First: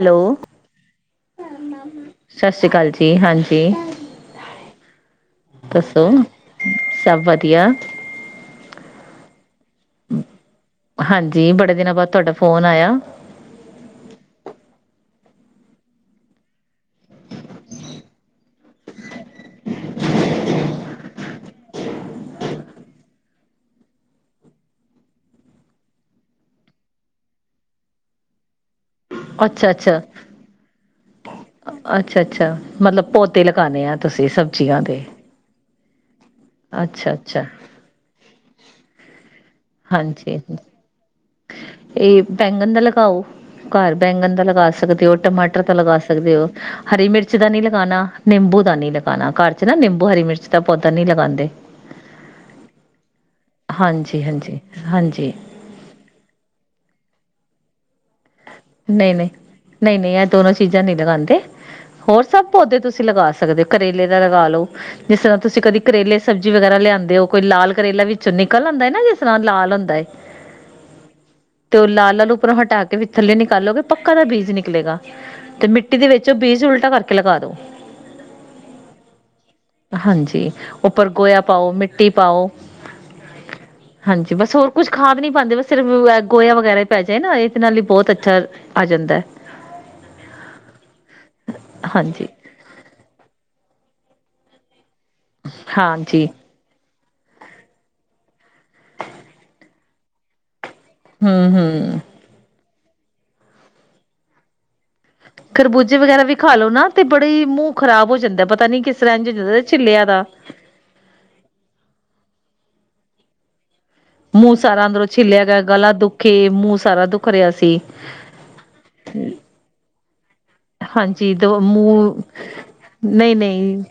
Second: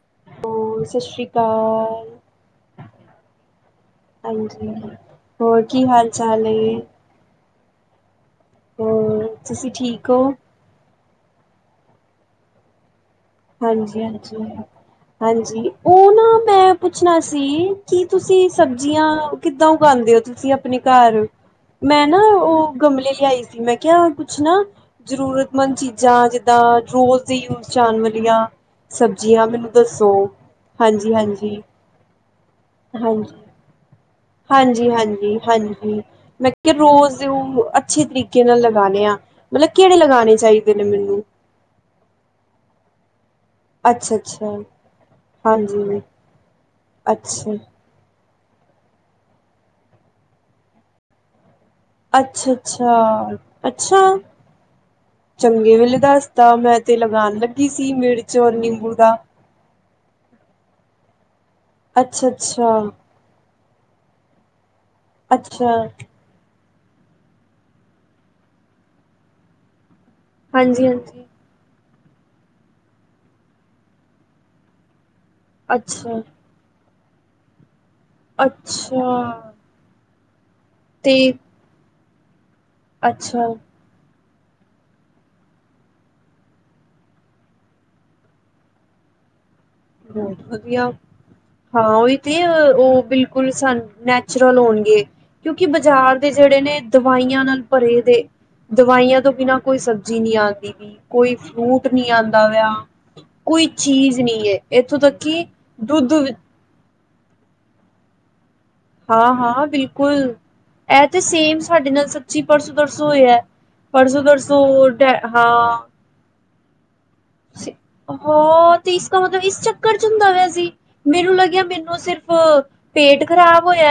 Hello, ਹੋਰ ਸਤਿ ਸ਼੍ਰੀ ਅਕਾਲ ਸਤਿ ਸ੍ਰੀ ਕਾਲ ਜੀ। ਹਾਂਜੀ, ਹਾਂਜੀ ਹੋਰ ਕੀ ਹਾਲ ਦੱਸੋ, ਚਾਲ ਸਭ ਵਧੀਆ? ਹੂੰ। ਤੁਸੀਂ ਠੀਕ ਔ? ਬਾਦ ਤੁਹਾਡਾ ਫੋਨ ਆਯਾ। ਹਾਂਜੀ, ਹਾਂਜੀ, ਹਾਂਜੀ। ਉਹ ਨਾ, ਮੈਂ ਪੁੱਛਣਾ ਸੀ ਕਿ ਤੁਸੀਂ ਸਬਜ਼ੀਆਂ ਕਿੱਦਾਂ ਉਗਾਉਂਦੇ ਹੋ, ਤੁਸੀਂ ਆਪਣੇ ਘਰ? ਮੈਂ ਨਾ ਉਹ ਗਮਲੇ ਲਿਆਈ ਸੀ। ਮੈਂ ਕਿਹਾ, ਕੁਛ ਨਾ ਜ਼ਰੂਰਤਮੰਦ ਚੀਜ਼ਾਂ, ਜਿੱਦਾਂ ਰੋਜ਼ ਦੇ ਯੂਜ ਆਨ ਦਿਆਂ ਸਬਜ਼ੀਆਂ ਮੈਨੂੰ ਅੱਛਾ-ਅੱਛਾ, ਦੱਸੋ? ਹਾਂਜੀ, ਹਾਂਜੀ। ਅੱਛਾ-ਅੱਛਾ, ਮਤਲਬ ਹਾਂਜੀ, ਪੌਦੇ ਲਗਾਣੇ ਆ ਤੁਸੀਂ ਸਬਜ਼ੀਆਂ ਹਾਂਜੀ, ਦੇ। ਹਾਂਜੀ, ਹਾਂਜੀ। ਮੈਂ ਕਿਹਾ ਰੋਜ਼ ਅੱਛਾ-ਅੱਛਾ, ਉਹ ਅੱਛੇ ਤਰੀਕੇ ਨਾਲ ਲਗਾਣੇ ਆ। ਮਤਲਵ, ਕਿਹੜੇ ਲਗਾਣੇ ਹਾਂਜੀ। ਚਾਹੀਦੇ ਨੇ ਮੈਨੂੰ? ਇਹ ਬੈਂਗਣ ਦਾ ਲਗਾਓ। ਘਰ ਬੈਂਗਣ ਦਾ ਅੱਛਾ-ਅੱਛਾ, ਲਗਾ ਸਕਦੇ ਔ, ਟਮਾਟਰ ਦਾ ਲਗਾ ਹਾਂਜੀ, ਸਕਦੇ ਔ। ਹਰੀ ਮਿਰਚ ਦਾ ਅੱਛਾ। ਨੀ ਲਗਾਣਾ। ਨਿੰਬੂ ਦਾ ਨੀ ਲਗਾਣਾ ਘਰ ਚ, ਨਾ ਨਿੰਬੂ ਹਰੀ ਮਿਰਚ ਦਾ ਪੌਦਾ ਨੀ ਲਗਾਂਦੇ। ਅੱਛਾ, ਅੱਛਾ, ਅੱਛਾ। ਹਾਂਜੀ-ਹਾਂਜੀ, ਹਾਂਜੀ। ਹਾਂਜੀ ਚੰਗੇ ਵੇਲੇ ਦੱਸ ਤਾਂ ਮੈਂ ਤੇ ਲਗਾਣ ਲੱਗੀ ਸੀ ਮੇਰੇ ਨਹੀਂ, ਨਹੀਂ, ਨਹੀਂ, ਨਹੀਂ। ਇਹ ਦੋਨੋ ਚੀਜ਼ਾਂ ਨਹੀਂ ਲਗਾਂਦੇ। ਹੋਰ ਸਭ ਅੱਛਾ-ਅੱਛਾ, ਪੌਦੇ ਤੁਸੀਂ ਲਗਾ ਸਕਦੇ ਓ। ਕਰੇਲੇ ਦਾ ਲਗਾ ਲਓ। ਜਿਸ ਤਰ੍ਹਾਂ ਤੁਸੀਂ ਅੱਛਾ ਕਦੀ ਕਰੇਲੇ ਸਬਜ਼ੀ ਵਗੈਰਾ ਲਿਆਂਦੇ ਓ। ਕੋਈ ਲਾਲ ਕਰੇਲਾ ਵਿੱਚੋਂ ਨਿਕਲ ਆਂਦਾ ਹੈ ਨਾ, ਜਿਸ ਤਰ੍ਹਾਂ ਲਾਲ ਹੁੰਦਾ ਏ ਹਾਂਜੀ, ਹਾਂਜੀ। ਤੇ ਉਹ ਲਾਲ ਲਾਲ ਉਪਰੋਂ ਹਟਾ ਕ ਵੀ ਥੱਲੇ ਨਿਕਾਲੋਗੇ ਪੱਕਾ ਦਾ ਬੀਜ ਨਿਕਲੇਗਾ। ਤੇ ਮਿੱਟੀ ਦੇ ਅੱਛਾ, ਵਿੱਚ ਉਹ ਬੀਜ ਉਲਟਾ ਕਰ ਲਗਾ ਦਉ। ਅੱਛਾ। ਹਾਂਜੀ। ਉੱਪਰ ਤੇ ਗੋਇਆ ਪਾਓ ਮਿੱ ਟੀ ਪਾਓ। ਅੱਛਾ। ਹਾਂਜੀ, ਬਸ ਹੋਰ ਕੁਛ ਖਾਦ ਨੀ ਪਾਂਦੇ। ਬਸ ਸਿਰਫ ਗੋਇਆ ਵਗੈਰਾ ਹੀ ਪੈ ਜਾਏ ਨਾ ਇਹ ਤੇ ਨਾਲੇ ਬਹੁਤ ਅੱਛਾ ਆ ਜਾਂਦਾ। ਬਹੁਤ ਵਧੀਆ। ਹਾਂ ਉਹੀ ਹਾਂਜੀ ਤੇ, ਉਹ ਬਿਲਕੁਲ ਸਾਨ ਨੈਚੁਰਲ ਹੋਣਗੇ। ਕਿਉਂਕਿ ਬਾਜ਼ਾਰ ਹਾਂਜੀ ਦੇ ਜਿਹੜੇ ਨੇ ਦ ਕੋਈ ਸਬਜ਼ੀ ਨੀ ਆਂਦੀ। ਕੋਈ ਹੂੰ ਫਰੂਟ ਹੂੰ ਨੀ ਆਂਦਾ ਵਿਆ। ਕੋਈ ਚੀਜ਼ ਨੀ ਏ। ਇੱਥੋਂ ਤੱਕ ਕਿ ਖਰਬੂਜੇ ਦੁੱਧ ਵਗੈਰਾ ਵੀ ਖਾ ਲੋੋ ਨਾ ਤੇ ਬੜਾ ਹੀ ਮੂੰਹ ਖਰਾਬ ਹੋ ਜਾਂਦਾ। ਪਤ ਹਾਂ-ਹਾਂ। ਬਿਲਕੁਲ, ਇਹ ਤੇ ਸੇਮ ਸਾਡੇ ਨਾਲ ਸੱਚੀ ਪਰਸ ਪਰਸੋਂ ਹੋਇਆ। ਪਰਸੋਂ ਮੂੰਹ ਤਰਸੋਂ ਸਾਰਾ ਅੰਦਰੋਂ ਛਿੱਲਿਆ ਗਿਆ। ਹਾਂ ਗਲਾ ਦੁਖੇ, ਮੂੰਹ ਸਾਰਾ ਦੁਖ ਰਿਹਾ ਸੀ। ਹਾਂ ਤੇ ਇਸਦਾ ਮਤਲਬ [unintelligible] ਸੀ, ਹਾਂਜੀ ਮੈਨੂੰ ਦੋ ਲੱਗਿਆ ਮੈਨੂੰ ਮੂੰਹ ਸਿਰਫ਼ ਪੇਟ ਖਰਾਬ ਨਈ-ਨਈ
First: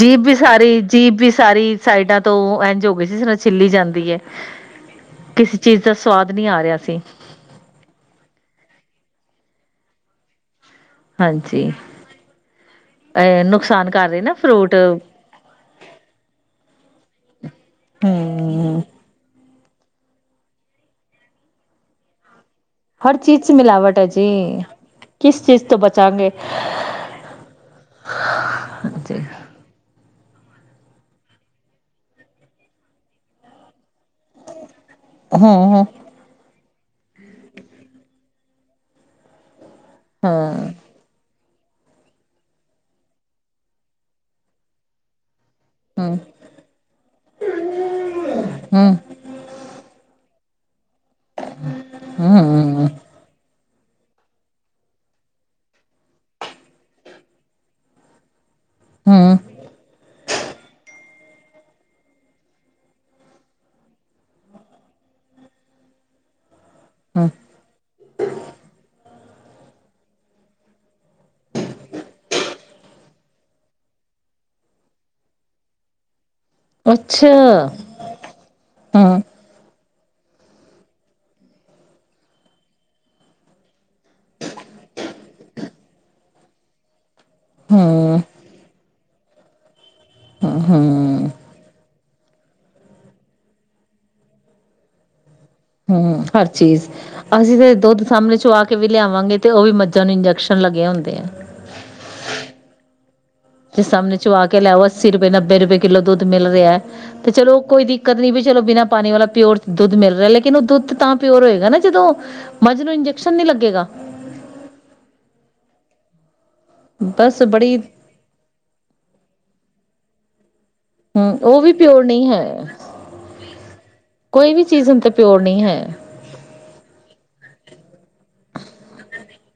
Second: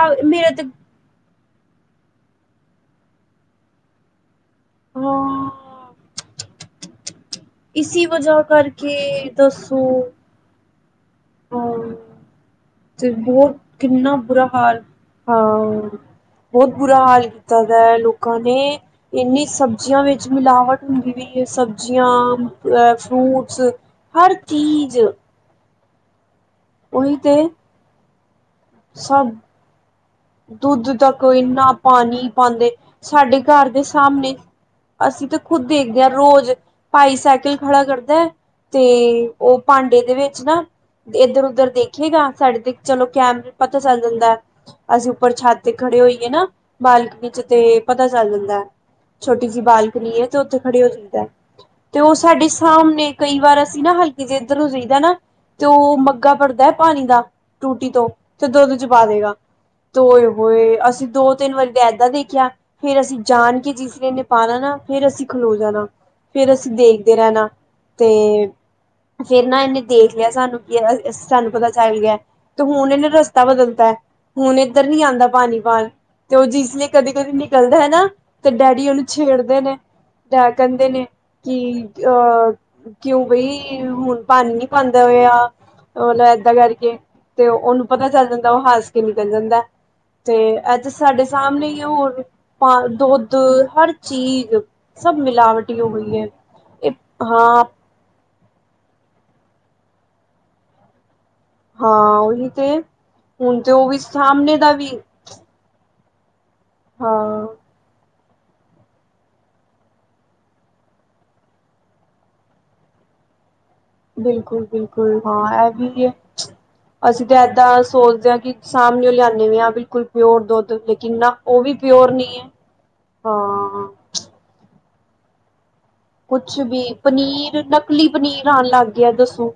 ਜੀਭ ਵੀ ਸਾਰੀ, ਜੀਭ ਵੀ ਸਾਰੀ ਸਾਈਡਾਂ ਤੋਂ ਇੰਝ ਹੋ ਗਈ ਸੀ, ਜਿਸ ਤਰ੍ਹਾਂ ਛਿੱਲੀ ਜਾਂਦੀ ਹੈ। ਹਾਂ ਕਿਸੇ ਚੀਜ਼ ਦਾ ਸਵਾਦ ਨੀ ਆ ਰਿਹਾ ਸੀ। ਇਸੀ ਵਜ੍ਹਾ ਕਰਕੇ ਦੱਸੋ। ਹਾਂਜੀ ਹਾਂ ਤੇ ਅ ਬਹੁਤ ਨੁਕਸਾਨ ਕਰ ਕਿੰਨਾ ਰਹੇ ਨਾ ਬੁਰਾ ਫਰੂਟ ਹਾਲ। ਹਾਂ, ਬਹੁਤ ਬੁਰਾ ਹਾਲ। ਤਾ ਦਾ ਏ ਲੋਕਾਂ ਨੇ ਹੂੰ ਇੰਨੀ ਸ ਸਬਜ਼ੀਆਂ ਵਿੱਚ ਮਿਲਾਵਟ ਹੁੰਦੀ ਵੀਈ ਹੈ। ਸਬਜ਼ੀਆਂ ਹਰ ਚੀਜ਼ ਚ ਫਰੂਟਸ ਮਿਲਾਵਟ ਹੈ ਜੀ। ਹਰ ਚੀਜ਼ ਕਿਸ ਚੀਜ਼ ਤੋਂ ਬਚ ਚਾਂਗੇ ਉਹੀ ਤੇ, ਸਭ ਦੁੱਧ ਤੱਕ ਇੰਨਾ ਪਾਣੀ ਪਾਉਂਦੇ। ਸਾਡੇ ਘਰ ਦੇ ਸਾਹਮਣੇ ਅਸੀਂ ਤੇ ਖੁੱਦ ਹੂੰ-ਹੂੰ ਦੇਖਦੇ ਹਾਂ, ਰੋਜ਼। ਭਾਈ ਸਾਈਕਲ ਖੜਾ ਕਰਦਾ ਤੇ ਉਹ ਭਾਂਡੇ ਦੇ ਵਿੱਚ ਹਾਂ ਨਾ ਇੱਧਰੋਂ ਉਧੱਰ ਦੇਖੇਗਾ। ਸਾਡੇ ਤੇ ਚਲੋ ਕੈਮਰੇ, ਪਤਾ ਚੱਲ ਜਾਂਦਾ। ਅਸੀਂ ਉਪਰ ਛੱਤ ਤੇ ਖੜੇ ਹੋਈਏ ਹੂੰ-ਹੂੰ ਨਾ, ਬਾਲਕਨੀ ਚ ਤੇ ਪਤਾ ਚੱਲ ਜਾਂਦਾ ਹੈ। ਛੋਟੀ ਜਿਹੀ ਬਾਲਕਨੀ ਹੈ। [unintelligible] ਖੜੇ ਹੋ ਜਈਦਾ ਤੇ ਉਹ ਹੂੰ ਸਾਡੇ ਹੂੰ ਸਾਹਮਣੇ ਕਈ ਵਾਰ ਸੀ ਨਾ ਹਲਕੇ ਜੇ ਇੱਧਰ ਨੂੰ ਰਹੀਦਾ ਨਾ ਤੇ ਉਹ ਮੱਗਾ ਭਰਦਾ ਹੈ ਪਾਣੀ ਦਾ, ਟੂਟੀ ਤੋਂ। ਤੇ ਦੁੱਧ ਚ ਪਾ ਦੇਗਾ। ਹੂੰ ਹੋਏ ਹੋਏ ਅਸੀਂ ਦੋ ਤਿੰਨ ਵਾਰੀ ਦਾ ਏਦਾਂ ਦੇਖਿਆ ਫੇਰ ਅਸੀਂ ਜਾਣ ਕੇ ਜਿਸ ਦਿਨ ਪਾਣਾ ਨਾ ਫੇਰ ਅਸੀਂ ਖਲੋ ਜਾਣਾ ਫੇਰ ਅਸੀਂ ਤੁਸੀਂ ਦੇਖਦੇ ਰਹਿਣਾ ਤੇ ਫੇਰ ਨਾ ਇਹਨੇ ਦੇਖ ਲਿਆ ਸਾਨੂੰ ਕਿ ਸਾਨੂੰ ਪਤਾ ਚੱਲ ਗਿਆ ਤੇ ਹੁਣ ਇਹਨੇ ਰਸਤਾ ਬਦਲਤਾ ਹੁਣ ਇਹ ਉੱਧਰ ਨਹੀਂ ਆਉਂਦਾ ਪਾਣੀ ਭਾਲ ਤੇ ਉਹ ਜਿਸਨ ਕਦੇ ਅੱਛਾ ਕਦੇ ਨਿਕਲਦਾ ਹੈ ਨਾ ਤੇ ਡੈਡੀ ਉਹਨੂੰ ਹੂੰ ਛੇੜਦੇ ਨੇ ਡੈਡ ਕਹਿੰਦੇ ਨੇ ਕਿ ਅਹ ਕਿਉਂ ਬਈ ਹੁਣ ਪਾਣੀ ਨੀ ਪਾਉਂਦਾ ਹੋਇਆ ਮਤਲਬ ਏਦਾਂ ਕਰਕੇ ਤੇ ਉਹਨੂੰ ਪਤਾ ਹੂੰ ਚੱਲ ਜਾਂਦਾ ਉਹ ਹੱਸ ਕਿ ਨਿਕਲ ਜਾਂਦਾ ਤੇ ਅੱਜ ਸਾਡੇ ਹੂੰ ਸਾਹਮਣੇ ਹੀ ਹੋਰ ਵੀ ਪਾ ਦੁੱਧ ਹਰ ਚੀਜ਼ ਸਭ ਮਿਲਾਵਟੀ ਹੋ ਗਈ ਹਮ ਹੈ। ਹਰ ਚੀਜ਼ ਇਹ ਅਸੀਂ ਹਾਂ ਤੇ ਦੁੱਧ ਸਾਹਮਣੇ ਚਵਾ ਕੇ ਵੀ ਲਿਆਵਾਂਗੇ ਤੇ ਉਹ ਵੀ ਮੱਝਾਂ ਨੂੰ ਇੰਜੈਕਸ਼ਨ ਲੱਗੇ ਹੁੰਦੇ ਆ ਹਾਂ ਉਹੀ ਤੇ ਹੁਣ ਤੇ ਜ ਸ ਉਹ ਵੀ ਸਮਮਣੇ ਚਚ ਆ ਸਾਹਮਣੇ ਕੇ ਦਾ ਲਿਆਓ ਵੀ ਅੱਸੀ ਨੱਬੇ ਰੁਪਏ ਦਾ ਕਿੱਲੋ ਦੁੱਧ ਮਿਲ ਰਿਹਾ ਤੇ ਹਾਂ ਚਲੋ ਕੋਈ ਕਰਨੀ ਵੀ ਚਲੋ ਬਿਨਾਂ ਪਾਣੀ ਵਾਲਾ ਪਿਓਰ ਦੁੱਧ ਮਿਲ ਰਿਹਾ ਲੇਕਿਨ ਉਹ ਦੁੱਧ ਤਾਂ ਪਿਓਰ ਹੋਏਗਾ ਨਾ ਜਦੋਂ ਮੱਝ ਨੂੰ ਇੰਜੈਕਸ਼ਨ ਨਹੀਂ ਲੱਗੇਗਾ ਬਿਲਕੁਲ ਬਿਲਕੁਲ ਹਾਂ ਇਹ ਵੀ ਹੈ ਅਸੀਂ ਤਾਂ ਬਸ ਬੜੀ ਏਦਾਂ ਸੋਚਦੇ ਹਾਂ ਕਿ ਸਾਹਮਣੇ ਲਿਆਦੇ ਵੀ ਹਾਂ ਬਿਲਕੁਲ ਪਿਓਰ ਦੁਧ ਹਮ ਉਹ ਵੀ ਪਿਓਰ ਨਹੀਂ ਹੈ ਹਾਂ ਕੋਈ ਵੀ ਚੀਜ਼ ਹ ਤੇ ਪਿਓਰ ਨਹੀਂ ਹੈ ਕੁਛ ਵੀ ਪਨੀਰ ਨਕਲੀ ਪਨੀਰ ਬਣਾਉਣ ਲੱਗ ਗਿਆ ਦੱਸੋ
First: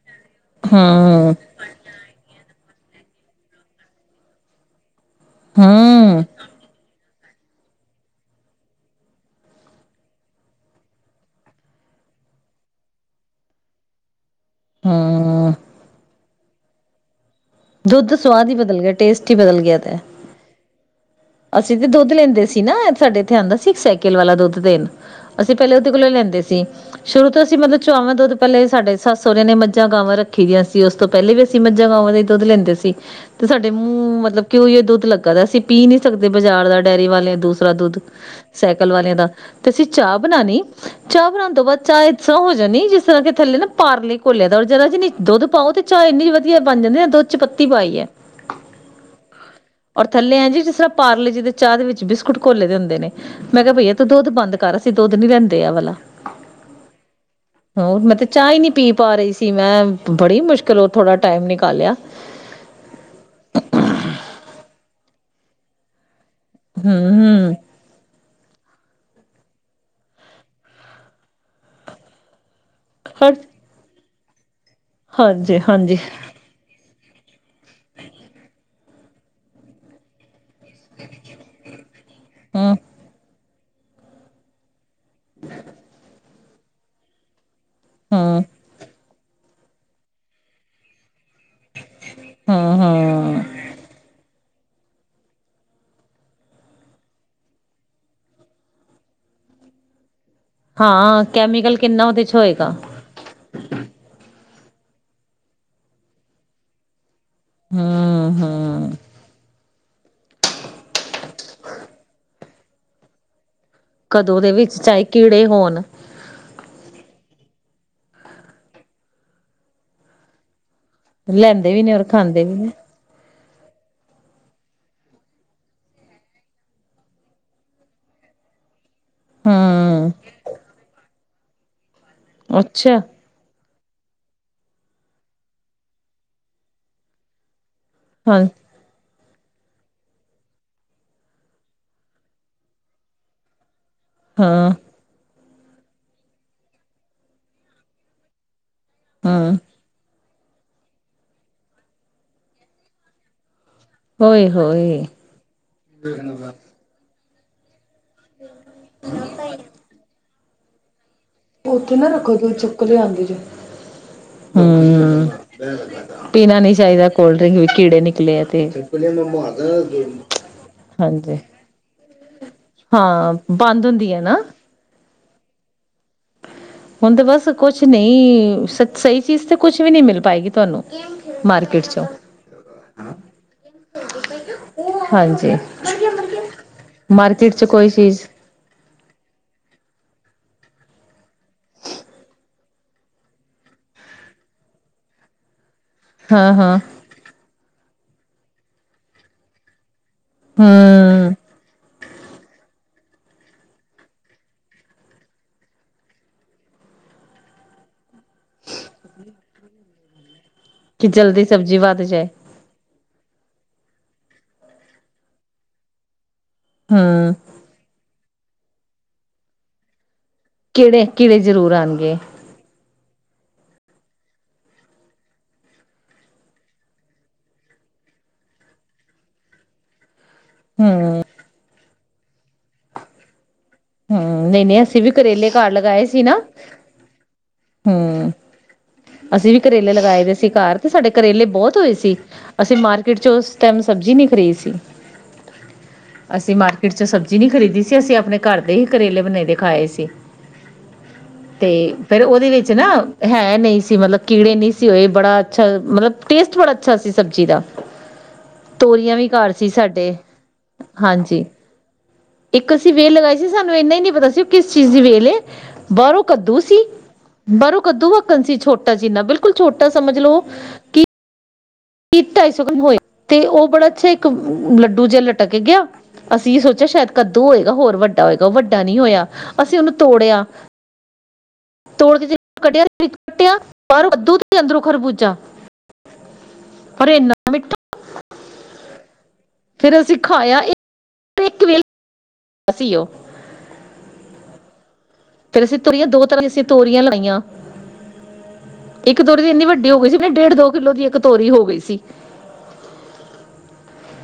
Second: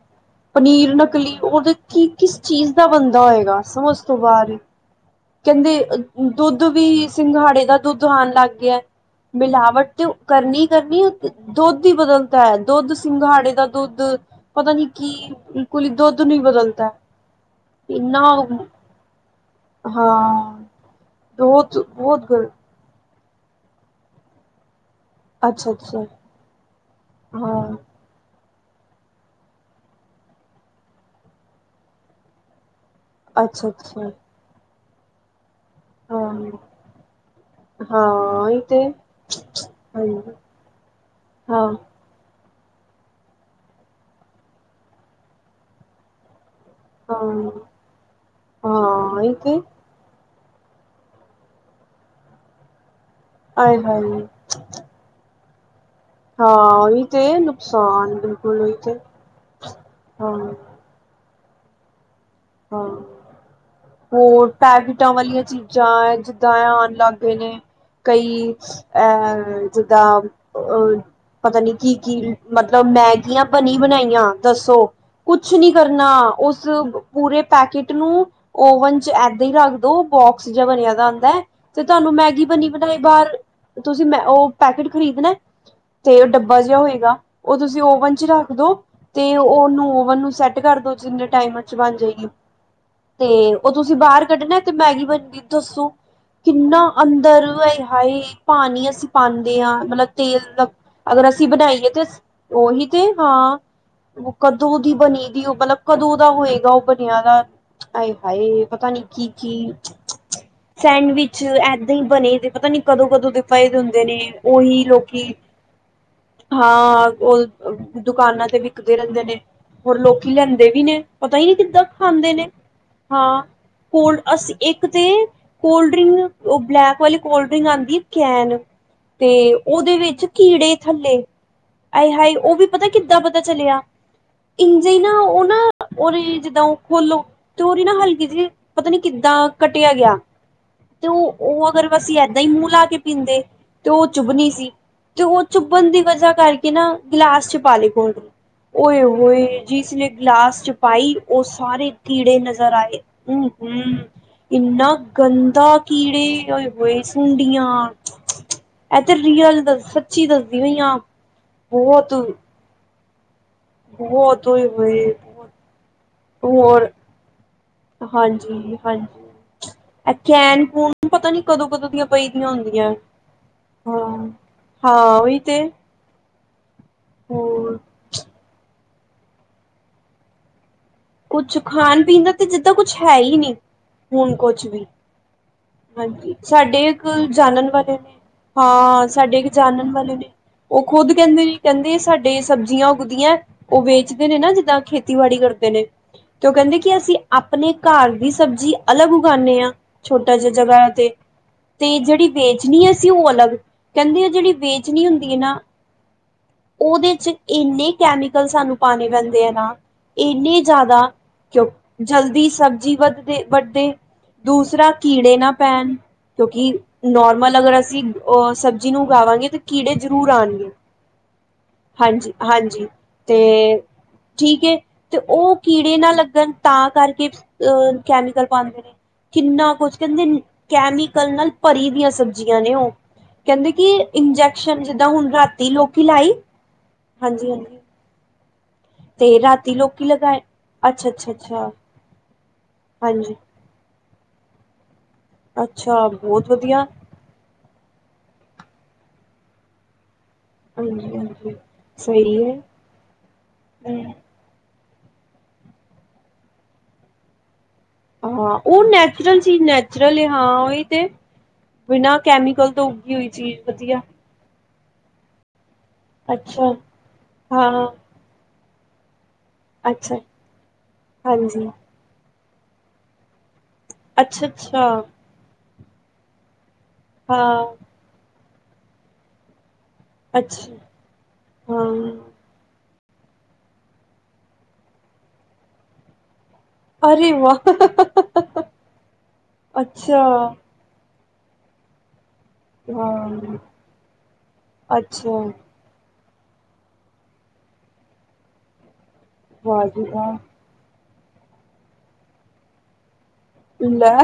ਪਨੀਰ ਹੂੰ ਨਕਲੀ ਉਹਦੇ ਕੀ ਕਿਸ ਚੀਜ਼ ਦਾ ਬੰਦਾ ਹੋਏਗਾ ਸਮਝ ਤੋਂ ਬਾਾਹਰ ਹੈ। ਕਹਿੰਦੇ ਹੂੰ ਦੁੱਧ ਵੀ ਸਿੰਘਾੜੇ ਦਾ ਦੁੱਧ ਆਉਣ ਲੱਗ ਗਿਆ ਮਿਲਾਵਟ ਤੇ ਕਰਨੀ ਹੀ ਕਰਨੀ ਦੁੱਧ ਹੀ ਬਦਲਦਾ ਹੈ ਦੁੱਧ ਸਿੰਘਾੜੇ ਦਾ ਦੁੱਧ ਪਤਾ ਨੀ ਹਾਂ ਕੀ ਕੁਲੀ ਦੁੱਧ ਦੁੱਧ ਵੀਬਦਲਦਾ ਦੁੱਧ ਸੁਵਾਦ ਹੀ ਬਦਲ ਗਿਆ ਟੇਸਟ ਹੀ ਬਦਲ ਗਿਆ। ਤਾਂ ਹਾਂ ਅਸੀਂ ਬਹੁਤ ਤੇ ਦੁੱਧ ਬਹੁਤ ਗ ਲੈਂਦੇ ਸੀ ਨਾ ਸਾਡੇ ਇਥੇ ਆਉਂਦਾ ਸੀ ਸਾਈਕਲ ਵਾਲਾ ਦੁੱਧ ਦੇਣ ਅਸੀਂ ਅੱਛਾ ਪਹਿਲਾਂ ਉਹਦੇ ਅੱਛਾ ਕੋਲੋਂ ਲੈਂਦੇ ਸੀ। ਸ਼ੁਰੂ ਤੋਂ ਅਸੀਂ ਹਾਂ ਮਤਲਬ ਚੁਅਵਾ ਪਹਿਲੇ ਸਾਡੇ ਸੱਸ ਸਹੁਰਰੇ ਨੇ ਮੱਝਾਂ ਗਾਵਾਂ ਰੱਖੀ ਦੀਆਂ ਸੀ। ਉਸ ਤੋਂ ਪਹਿਲੇ ਵੀ ਅਸੀਂ ਮੱਝਾਂ ਗਾਵਾਂ ਦਾ ਦੁੱਧ ਲੈਂਦੇ ਸੀ। ਤੇ ਅੱਛਾ ਸਾਡੇ ਅੱਛਾ ਮੂੰਹ ਮਤਲਬ ਕਿ ਉਹੀ ਦੁੱਧ ਲੱਗਾ ਸੀ। ਪੀ ਸਕਦੇ ਹਾਂ ਬਾਜ਼ਾਰ ਦਾ ਡੇਅਰੀ ਵਾਲਿਆਂ ਦੂਸਰਾ ਦੁੱਧ ਹਾਂ ਇਹ ਤੇ ਸਾਈਕਲ ਵਾਲਿਆਂ ਦਾ। ਤੇ ਅਸੀਂ ਹਾਂਜੀ ਚਾਹ ਬਣਾਉਣੀ ਚਾਹ ਬਣਾਉਣ ਤੋਂ ਹਾਂ ਬਾਅਦ ਚਾਹ ਇਹ ਹੋ ਜਿਸ ਤਰ੍ਹਾਂ ਕਿ ਥੱਲੇ ਨਾ ਪਾਰਲੇ ਘੋਲਿਆ ਦ ਉਰ ਜ਼ਦਾ ਜਨੀ ਦੁੱਧ ਪਾਓ ਤੇ ਚਾਹ ਇੰਨੀ ਵਧੀ ਵਧੀਆ ਬਣ ਜਾਂਦੀ ਨਾ ਦੁੱਧ ਚ ਹਾਂ ਪੱਤੀ ਪਾਈ ਹੈ। ਹਾਂ ਇਹ ਤੇ ਔਰ ਥੱਲੇ ਅਹਿੰਗ ਜਿਸ ਤਰਹ ਪਾਰਲੇ ਜਿਹਦੇ ਚਾਹ ਦੇ ਵਿੱਚ ਬਿਸਕੁਟ ਘੋਲੇ ਦੇ ਹੁੰਦੇ ਨੇ। ਮੈਂ ਕਿਹਾ ਆਏ ਭਈਆ ਤੂੰ ਹਾਏ ਦੁੱਧ ਬੰਦ ਕਰ ਅਸੀ ਦੁੱਧ ਨੀ ਰਹਿੰਦੇ। ਦੇਿਆ ਵਲਾਾ। ਹਾਂ ਇਹ ਤੇ ਹੋ ਨੁਕਸਾਨ ਮੈਂ ਤੇ ਚਾਹ ਹੀ ਬਿਲਕੁਲ ਨਹੀਂ ਇਹ ਪੀ ਤੇ ਪਾ ਰਹੀ ਸੀ ਮੈਂ ਹਾਂ ਬੜੀ ਮੁਸ਼ਕਿਲ ਉਹ ਥੋੜਾ। ਟਾਈਮ ਨਿਕਾਲਿਆ। ਹਾਂ ਹੋਰ ਪੈਕਤਾ ਵਾਲੀਆਂ ਚੀਜ਼ਾਂ। ਜ ਦ ਆਉਣ ਹੂੰ ਲੱਗ ਗਏ ਨੇ ਹੂੰ ਕਈ ਅਹ ਜਿੱਦਾਂ ਅਹ ਪਤਾ ਨੀ ਕੀ-ਕੀ। ਮਤਲਬ ਮੈਗੀਆਂ ਭਣੀ ਬਣਾਈਆਂ। ਦੱਸੋ ਕੁਛ ਨੀ ਹਾਂਜੀ-ਹਾਂਜੀ ਕਰਨਾ। ਉਸ ਪੂਰੇ। ਪੈਕੇਟ ਨੂੰ ਓਵਨ ਚ ਏਦਾਂ ਹੀ ਰੱਖਦੋ ਬੋਕ ਆਕਸੀਜਨ ਬਣਿਆਦਾ ਹੁੰਦਾ ਹੈ ਤੇ ਤੁਹਾਨੂੰ ਮੈਗੀ ਬਣੀ ਹੂੰ ਬਣਾਈ ਬਾਹਰ ਤੁਸੀਂ ਮੈਂ ਉਹ ਪੈਕਟ ਖ਼ਰੀਦਣਾ। ਤੇ ਉਹ ਡੱਬੇ ਵਧਹਾ ਹੋਏਗਾ। ਉਹ ਤੁਸੀਂ ਓਵਨ ਚ ਹੂੰ ਰੱਖਦੋ। ਤੇ ਉਹਨੂੰ ਓਵਨ ਨੂੰ ਸੈਟ ਕਰ ਦੋ। ਜਿੰਨੇ ਟਾਈਮ ਬਣ ਜਾਏਗੀ ਹੂੰ ਤੇ ਹੂੰ ਉਹ ਤੁਸੀਂ ਬਾਹਰ ਕੱਢਣਾ। ਤੇ ਮੈਗੀ ਬਣ ਗਈ ਦੱਸੋ ਕਿੰਨਾ ਅੰਦਰ ਇਹ ਹਾਏ ਪਾਣੀ ਅਸੀਂ ਪਾਉਂਦੇ ਹਾਂ। ਮਤਲਬ। ਤੇਲ ਹਾਂ ਅਗਰ ਅਸੀਂ ਕੈਮੀਕਲ ਬਣਾਈਏ ਤੇ ਕਿੰਨਾ ਉਹਦੇ ਚ ਹੋਏਗਾ। ਓਹੀ ਤੇ ਹਾਂ। ਕਦੋਂ ਦੀ ਬਣੀ ਦੀ ਉਹ ਮਤਲਬ ਕਦੋਂ ਦਾ ਹੋਏਗਾ। ਓਵੇਂ [unintelligible] ਜਾਦਾ ਹੂੰ ਹਾਏ-ਹਾਏ ਪਤਾ ਹੂੰ ਨੀ ਕੀ-ਕੀ। ਸੈਂਡਵਿਚ ਏਦਾਂ ਹੀ ਬਣੇ ਤੇ ਪਤਾ ਨੀ ਕਦੋਂ-ਕਦੋਂ ਦੇ। ਫਾਇਦ ਹੁੰਦੇ ਨੇ ਕਦੋਂ ਦੇ ਵਿੱਚ ਉਹੀ ਚਾਹੇ ਲੋਕੀ ਕੀੜੇ ਹੋਣ ਹਾਂ ਉਹ ਦੁਕਾਨਾਂ ਤੇ ਵਿਕਦੇ ਰਹਿੰਦੇ ਨੇ ਹੋਰ ਲੋਕੀ ਲੈਂਦੇ ਵੀ ਨੇ ਪਤਾ ਹੀ ਨਹੀਂ ਲੈਂਦੇ ਵੀ ਕਿੱਦਾਂ ਨੇ ਔਰ ਖਾਂਦੇ ਨੇ ਵੀ ਹਾਂ ਕੋਲ ਅਸੀਂ ਇੱਕ ਤੇ ਕੋਲ ਡਰਿੰਕ ਬਲੈਕ ਵਾਲੀ ਕੋਲਡ ਡਰਿੰਕ ਆਉਂਦੀ ਕੈਨ ਤੇ ਉਹਦੇ ਹੂੰ ਵਿੱਚ ਕੀੜੇ ਥੱਲੇ ਆਏ ਹਾਏ ਉਹ ਵੀ ਪਤਾ ਅੱਛਾ ਕਿੱਦਾਂ ਪਤਾ ਚਲਿਆ ਇੰਝੇ ਨਾ ਉਹ ਨਾ ਉਰੇ ਜਿੱਦਾਂ ਖੋਲੋ ਤੇ ਓਦੀ ਨਾ ਹਲਕੀ ਹਾਂ ਸੀ ਪਤਾ ਨੀ ਕਿੱਦਾਂ ਕੱਟਿਆ ਗਿਆ ਤੇ ਉਹ ਉਹ ਅਗਰ ਵਸੀ ਏਦਾਂ ਹੀ ਮੂੰਹ ਲਾ ਕੇ ਪੀਂਦੇ ਤੇ ਉਹ ਚੁੱਭਣੀ ਸੀ ਹਾਂ ਤੇ ਉਹ ਚੁੱਭਣ ਦੀ ਵਜ੍ਹਾ ਕਰਕੇ ਨਾ ਗਿਲਾਸ ਚ ਪਾ ਲਈ ਕੋਲਡ ਓਏ ਹਾਂ ਹੋਏ ਜਿਸ ਨੇ ਗਲਾਸ ਚ ਪਾਈ ਉਹ ਸਾਰੇ ਕੀੜੇ ਨਜ਼ਰ ਆਏ ਹ ਹਮ ਓਏ ਇੰਨਾ ਹੋਏ ਗੰਦਾ ਕੀੜੇ ਓਏ ਹੋਏ ਸੀ ਹੁੰਡੀਆਂ। ਇਹ ਤੇ, ਰੀਅਲ ਦੱਸ ਸੱਚੀ ਦੱਸ। ਕਿਵੇਂ ਆ। ਉੱਥੇ ਨਾ ਬਹੁਤ ਰੱਖੋ ਦੁੱਧ ਚ। [unintelligible] ਲ ਆਉਂਦੀ ਜੇ ਬਹੁਤ ਹੋਏ ਪਏ ਹੂੰ, ਬ ਪੀਣਾ ਨੀ ਹੋਰ ਚਾਹੀਦਾ ਕੋਲਡ ਡਰਿੰਕ ਵੀ ਕੀੜੇ ਨਿਕਲੇ ਆ ਤੇ। ਹਾਂਜੀ- ਹਾਂਜੀ, ਏ ਕਹਿਣ- ਕੂਣ ਪਤਾ ਹਾਂਜੀ, ਨੀ ਕਦੋਂ ਕਦੋਂ ਦੀ ਪਈਆਂ ਹੁੰਦੀਆਂ ਹਾਂ ਬੰਦ ਹੁੰਦੀ ਹੈ ਹਾਂ, ਨਾ। ਹਾਂ ਉਹੀ। ਤੇ। ਹੁਣ ਤੇ ਬਸ ਹੋਰ ਕੁਛ ਨਹੀਂ- ਸਹੀ ਚੀਜ਼ ਤੇ ਕੁਛ ਵੀ ਨਹੀਂ ਮਿਲ ਪਾਏਗੀ ਤੁਹਾਨੂੰ। ਕੁਛ ਮਾਰਕੀਟ ਖਾਣ- ਚੋਂ ਪੀਣ ਦਾ ਤਾਂ ਜਿੱਦਾਂ ਕੁਛ ਹੈ ਹੀ ਨਹੀਂ। ਹੁਣ ਕੁਛ ਵੀ, ਹਾਂਜੀ, ਹਾਂਜੀ, ਸਾਡੇ ਇੱਕ ਮਾਰਕੀਟ ਚ ਜਾਨਣ ਕੋਈ ਵਾਲੇ ਨੇ ਚੀਜ਼ ਹਾਂ ਸਾਡੇ ਇੱਕ ਜਾਨਣ ਵਾਲੇ ਨੇ। ਉਹ ਖੁੱਦ ਕਹਿੰਦੇ, ਕਹਿੰਦੇ ਸਾਡੇ ਸਬਜ਼ੀਆਂ ਉੱਗਦੀਆਂ ਉਹ ਵੇਚਦੇ ਨੇ ਨਾ ਜਿੱਦਾਂ ਖੇਤੀਬਾੜੀ ਕਰਦੇ ਨੇ। ਤੇ ਉਹ ਹਾਂ-ਹਾਂ, ਕਹਿੰਦੇ ਕਿ ਅਸੀਂ ਆਪਣੇ- ਘਰ ਦੀ ਸਬਜ਼ੀ ਅਲੱਗ ਉਗਾਉਂਦੇ ਆ। ਛੋਟਾ ਜੇ ਜਗਾ ਤੇ, ਹੂੰ ਤੇ ਜਿਹੜੀ ਵੇਚਣੀ ਹੈ। ਉਹ ਅਲੱਗ, ਕਹਿੰਦੇ ਆ ਜਿਹੜੀ ਵੇਚਣੀ ਹੁੰਦੀ ਹੈ ਨਾ, ਉਹਦੇ ਚ ਇੰਨੇ ਕੈਮੀਕਲ ਸਾਨੂੰ ਪਾਉਣੇ ਪੈਂਦੇ ਆ ਨਾ ਇੰਨੇ- ਜ਼ਿਆਦਾ ਕਿ ਜਲਦੀ ਕਿਉਂ, ਸਬਜ਼ੀ ਵੱਧ ਜਾਏ ਜਲਦੀ ਸਬਜ਼ੀ ਵੱਧ- ਦੇ ਵੱਡੇ, ਦੂਸਰਾ ਕੀੜੇ ਨਾ ਪੈਣ। ਕਿਉਂਕਿ ਹੂੰ। ਨੋਰਮਲ ਅਗਰ ਅਸੀਂ- ਔ ਸਬਜ਼ੀ ਨੂੰ ਉਗਾਵਾਂਗੇ ਤੇ ਕੀੜੇ- ਜ਼ਰੂਰ ਆਣਗੇ ਕਿਹੜੇ- ਕਿਹੜੇ ਜ਼ਰੂਰ ਆਉਣਗੇ। ਹਾਂਜੀ ਹਾਂਜੀ ਤੇ, ਠੀਕ ਏ, ਤੇ ਉਹ ਕੀੜੇ ਨਾ ਲੱਗਣ ਤਾਂ ਕਰਕੇ ਅ ਕੈਮੀਕਲ ਪਾਉਂਦੇ ਨੇ, ਕਿੰਨਾ ਕੁਛ ਕਹਿੰਦੇ ਹੂੰ-ਹੂੰ, ਕੈਮੀਕਲ ਨਾਲ ਭਰੀ ਦੀਆਂ ਸਬਜ਼ੀਆਂ ਨੇ ਉਹ। ਕਹਿੰਦੇ ਕਿ ਇੰਜੈਕਸ਼ਨ ਨਹੀਂ-ਨਹੀਂ ਅਸੀਂ ਜਿਦਾਂ ਵੀ ਹੁਣ ਕਰੇਲੇ ਰਾਤੀ ਘਰ ਲੋਕੀ ਲਗਾਏ ਸੀ ਲਾਈ। ਨਾ ਹਾਂਜੀ- ਹਾਂਜੀ, ਹੂੰ। ਤੇ ਅਸੀਂ ਵੀ ਰਾਤੀ ਕਰੇਲੇ ਲੋਕੀ ਦੇ ਲਗਾਏ। ਸੀ ਘਰ ਤੇ ਅੱਛਾ ਸਾਡੇ ਅੱਛਾ ਕਰੇਲੇ ਅੱਛਾ ਬਹੁਤ ਹੋਏ ਸੀ। ਅਸੀਂ ਮਾਰਕੀਟ ਚ ਹਾਂਜੀ ਉਸ ਟਾਈਮ ਸਬਜ਼ੀ ਨਹੀਂ ਖਰੀਦੀ ਸੀ। ਅੱਛਾ ਬਹੁਤ ਅਸੀਂ ਵਧੀਆ ਮਾਰਕੀਟ ਚ ਸਬਜ਼ੀ ਨਹੀਂ ਖਰੀਦੀ ਅਸੀਂ ਆਪਣੇ ਕਰਦੇ ਹੀ ਕਰੇਲੇ ਬਣਾਈਦੇ ਖਾਏ ਸੀ। ਹਾਂਜੀ ਹਾਂਜੀ ਤੇ ਫੇਰ ਸਹੀ ਉਹਦੇ ਹੈ ਵਿੱਚ ਨਾ, ਹੈ ਨਹੀਂ ਸੀ। ਮਤਲਬ ਹਮ ਕੀੜੇ ਨਹੀਂ ਸੀ ਹੋਏ ਬੜਾ ਅੱਛਾ, ਮਤਲਬ ਟੇਸਟ ਬੜਾ ਅੱਛਾ ਸੀ ਸਬਜ਼ੀ ਦਾ। ਹਾਂ ਉਹ ਤੋਰੀਆਂ ਵੀ ਨੈਚੁਰਲ ਘਰ ਚੀਜ਼ ਸੀ ਸਾਡੇ ਨੈਚੁਰਲ ਹਾਂ, ਉਹੀ ਤੇ ਹਾਂਜੀ। ਬਿਨਾਂ ਕੈਮੀਕਲ ਇੱਕ ਤੋਂ ਅਸੀਂ ਵੇਲ ਉੱਗੀ ਹੋਈ ਲਗਾਈ ਸੀ। ਸਾਨੂੰ ਇੰਨਾ ਨੀ ਪਤਾ ਸੀ ਕਿਸ ਚੀਜ਼ ਵੇਲੇ ਬਰੋਂ ਕੱਦੂ ਅੱਛਾ ਸੀ ਬਰੋਂ ਹਾਂ ਕੱਦੂ ਆ ਕਣਸੀ ਛੋਟਾ ਤਾਜੀ ਨਾ ਬਿਲ ਬਿਲਕੁਲ ਛੋਟਾ ਅੱਛਾ ਸਮਝ ਲੋ ਕਿ ਹਾਂਜੀ ਢਾਈ ਸੌ ਗ੍ਰਾਮ ਹੋਏ ਤੇ ਉਹ ਬੜਾ ਅੱਛਾ ਇੱਕ ਲੱਡੂ ਜਿਹਾ ਲਟਕ ਗਿਆ। ਅਸੀਂ ਸੋਚ ਚਿਆ ਸ਼ਾਇਦ ਕੱਦੂ ਹਾਂ ਹੋਏਗਾ ਹੋਰ ਵੱਡਾ ਹੋਏਗਾ। ਉਹ ਵੱਡਾ ਨਹੀਂ ਹੋਇਆ, ਅਸੀਂ ਉਹਨੂੰ ਤੋੜਿਆ ਅੱਛਾ ਹਾਂ ਤੋੜ ਕੇ ਜੇ ਕੱਢਿਆ ਕੱਟਿਆ ਪਰ ਕੱਦੂ ਦੇ ਅੰਦਰੋਂ ਖਰਬੂਜਾ। ਪਰ ਅਰੇ ਇੰਨਾ ਵਾਹ! ਮਿੱਠਾ ਅੱਛਾ। ਪਰ ਇਕ ਵੇਲ ਸੀ ਉਹ ਹਾਂ ਅੱਛ। ਫਿਰ ਅਸੀਂ ਤੋਰੀਏ ਦੋ ਕੱਲ ਅਸੀਂ ਤੋਰੀਆਂ ਲਾਈਆ। ਇੱਕ ਤੋਰੀ ਤਾਂ ਇੰਨੀ ਵਾਹ ਵੱਡੀ ਹੋ ਜੀ ਗਈ ਸੀ, ਵਾਹ ਡੇਢ ਦੋ ਕਿੱਲੋ ਦੀ ਇੱਕ ਤੋਰੀ ਹੋ ਗਈ ਸੀ। ਲੈ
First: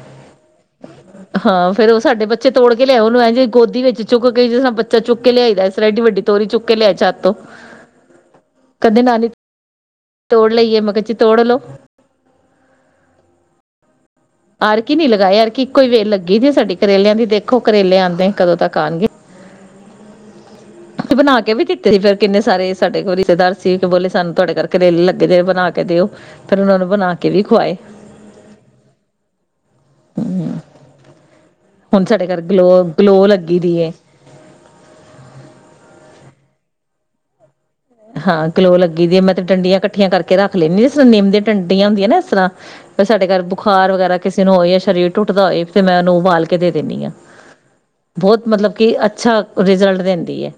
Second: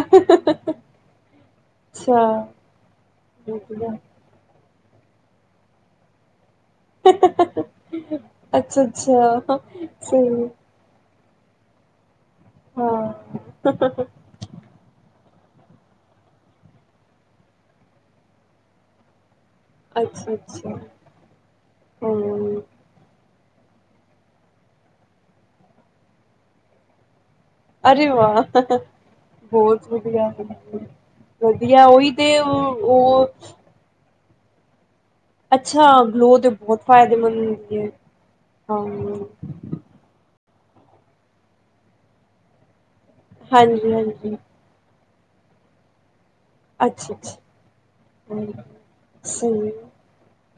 ਹਾਂ ਫੇਰ ਉਹ ਅੱਛਾ ਸਾਡੇ ਬੱਚੇ ਤੋੜ ਕੇ ਲਿਆਓ ਨੂੰ ਐਵੇ ਜਿਵੇ ਗੋਦੀ ਵਧੀਆ। ਵਿੱਚ ਚੁੱਕ ਕੇ ਜੇ ਚਾ ਚੁੱਕ ਲਿਆਈ ਦਾ ਸੀ। ਏਡੀ ਵੱਡੀ ਤੋਰੀ ਚੁੱਕ ਕੇ ਲਿਆ ਛੱਤ ਤੋਂ ਕਦੇ ਨਾਨੀ ਅੱਛਾ-ਅੱਛਾ ਸਹੀ ਤੋੜ ਲਈਏ ਮੈਂ ਕਿਹਾ ਚਿੱ ਤੋੜਲੋ। ਹਾਂ। ਆਰ ਕੇ ਨੀ ਲਗਾਏ ਆਰ ਕੇ ਇੱਕੋ ਹੀ ਵੇਰ ਲੱਗੀ ਦੀ ਸਾਡੀ ਕਰੇਲਿਆਂ ਦੀ ਦੇਖੋ ਕਰੇਲੇ ਆਂਦੇ ਕਦੋਂ ਤੱਕ ਆਣਗੇ। ਅੱਛਾ, ਤੇ ਬਣਾ ਕੇ ਵੀ ਦਿੱਤੇ ਸੀ, ਫੇਰ ਕਿੰਨੇ ਸਾਰੇ ਸਾਡੇ ਕੋਲ ਰਿਸ਼ਤੇਦਾਰ ਸੀ ਕਿ ਬੋਲੇ ਸਾਨੂੰ ਤੁਹਾਡੇ ਘਰ ਕਰੇਲੇ ਲੱਗੇ ਜੇ ਬਣਾ ਕੇ ਦਿਓ, ਫਿਰ ਉਹਨਾ ਨੂੰ ਬਣਾ ਕੇ ਵੀ ਖਵਾਏ ਅਰੇ ਵਾਹ! ਬਹੁਤ ਵਧੀਆ। ਵਧੀਆ ਹੁਣ ਉਹੀ ਸਾਡੇ ਤੇ ਘਰ ਗਲੋ ਉਹ -ਗਲੋ ਲੱਗੀ ਦੀ ਏ। ਅੱਛਾ ਗਲੋ ਦੇ ਬਹੁਤ ਫਾਇਦੇਮੰਦ ਹੈ ਹਾਂ ਗਲੋ ਲੱਗੀ ਦੀ ਹੈ ਹਾਂ ਮੈਂ ਤੇ ਡੰਡੀਆਂ ਇਕੱਠੀਆਂ ਕਰਕੇ ਰੱਖ ਲੈਂਦੀ ਜਿਸ ਤਰ੍ਹਾਂ ਨਿੰਮ ਦੀਆਂ ਟੰਡੀਆਂ ਹੁੰਦੀਆਂ ਨਾ ਇਸ ਤਰ੍ਹਾਂ ਸਾਡੇ ਘਰ ਬੁਖਾਰ ਵਗੈਰਾ ਹਾਂਜੀ-ਹਾਂਜੀ ਕਿਸੇ ਨੂੰ ਹੋਏ ਹੈ ਸਰੀਰ ਟੁੱਟਦਾ ਹੋਏ ਤੇ ਮੈਂਨੂੰ ਉਬਾਲ ਕੇ ਦੇ ਦਿੰਦੀ ਆ ਅੱਛਾ-ਅੱਛਾ ਬਹੁਤ ਮਤਲਬ ਕਿ ਅੱਛਾ ਰਿਜ਼ਲਟ ਦਿੰਦੀ ਹੈ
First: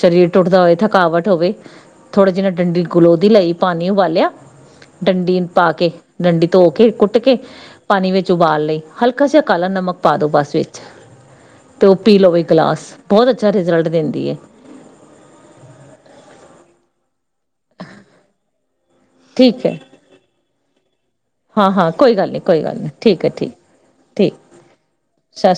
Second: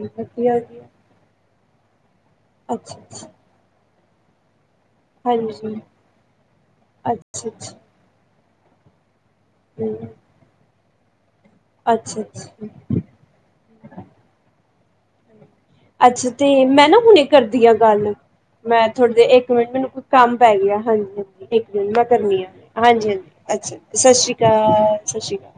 ਸਰੀਰ ਟੁੱਟਦਾ ਹੋਏ ਜੀਆਂ ਥਕਾਵਟ ਹੋਵੇ ਥੋੜਾ ਜਿਹੇ ਡੰਡੀ ਗਲੋ ਅੱਛਾ-ਅੱਛਾ ਦੀ ਲਈ ਪਾਣੀ ਏਨੂੰ ਉਬਾਲਿਆ ਡੰਡੀ ਪਾ ਹਾਂਜੀ ਕੇ ਡੰਡੀ ਧੋ ਕੇ ਕੁੱਟ ਕੇ ਅੱਛਾ-ਅੱਛਾ ਪਾਣੀ ਵਿੱਚ ਉਬਾਲ ਲਈ ਹਲਕਾ ਜਾ ਕਾਲਾ ਨਮਕ ਪਾ ਦੋ ਬਸ ਵਿੱਚ ਤੇ ਉਹ ਪੀ ਲਵੇ ਅੱਛਾ-ਅੱਛਾ ਗਲਾਸ ਬਹੁਤ ਅੱਛਾ ਰਿਜ਼ਲਟ ਦਿੰਦੀ ਹੈ। ਅੱਛਾ ਤੇ ਮੈਂ ਨਾ ਹੁਣੇ ਕਰਦੀ ਆ ਗੱਲ। ਮੈਂ ਥੋੜੇ ਜ ਇੱਕ ਠੀਕ ਮਿੰਟ ਹੈ ਮੈਨੂੰ ਕੋਈ ਕੰਮ ਪੈ ਗਿਆ ਹਾਂਜੀ। ਇੱਕ ਹਾਂ ਹਾਂ ਮਿੰਟ ਮੈਂ ਕੋਈ ਗੱਲ ਨਹੀਂ ਕਰਨੀ ਕੋਈ ਗੱਲ ਹਾਂਜੀ ਨਹੀਂ ਹਾਂਜੀ ਠੀਕ ਹੈ ਠੀਕ ਅੱਛਾ ਸਤਿ ਸ਼੍ਰੀ ਠੀਕ ਅਕਾਲ ਸਤਿ ਸ਼੍ਰੀ ਅਕਾਲ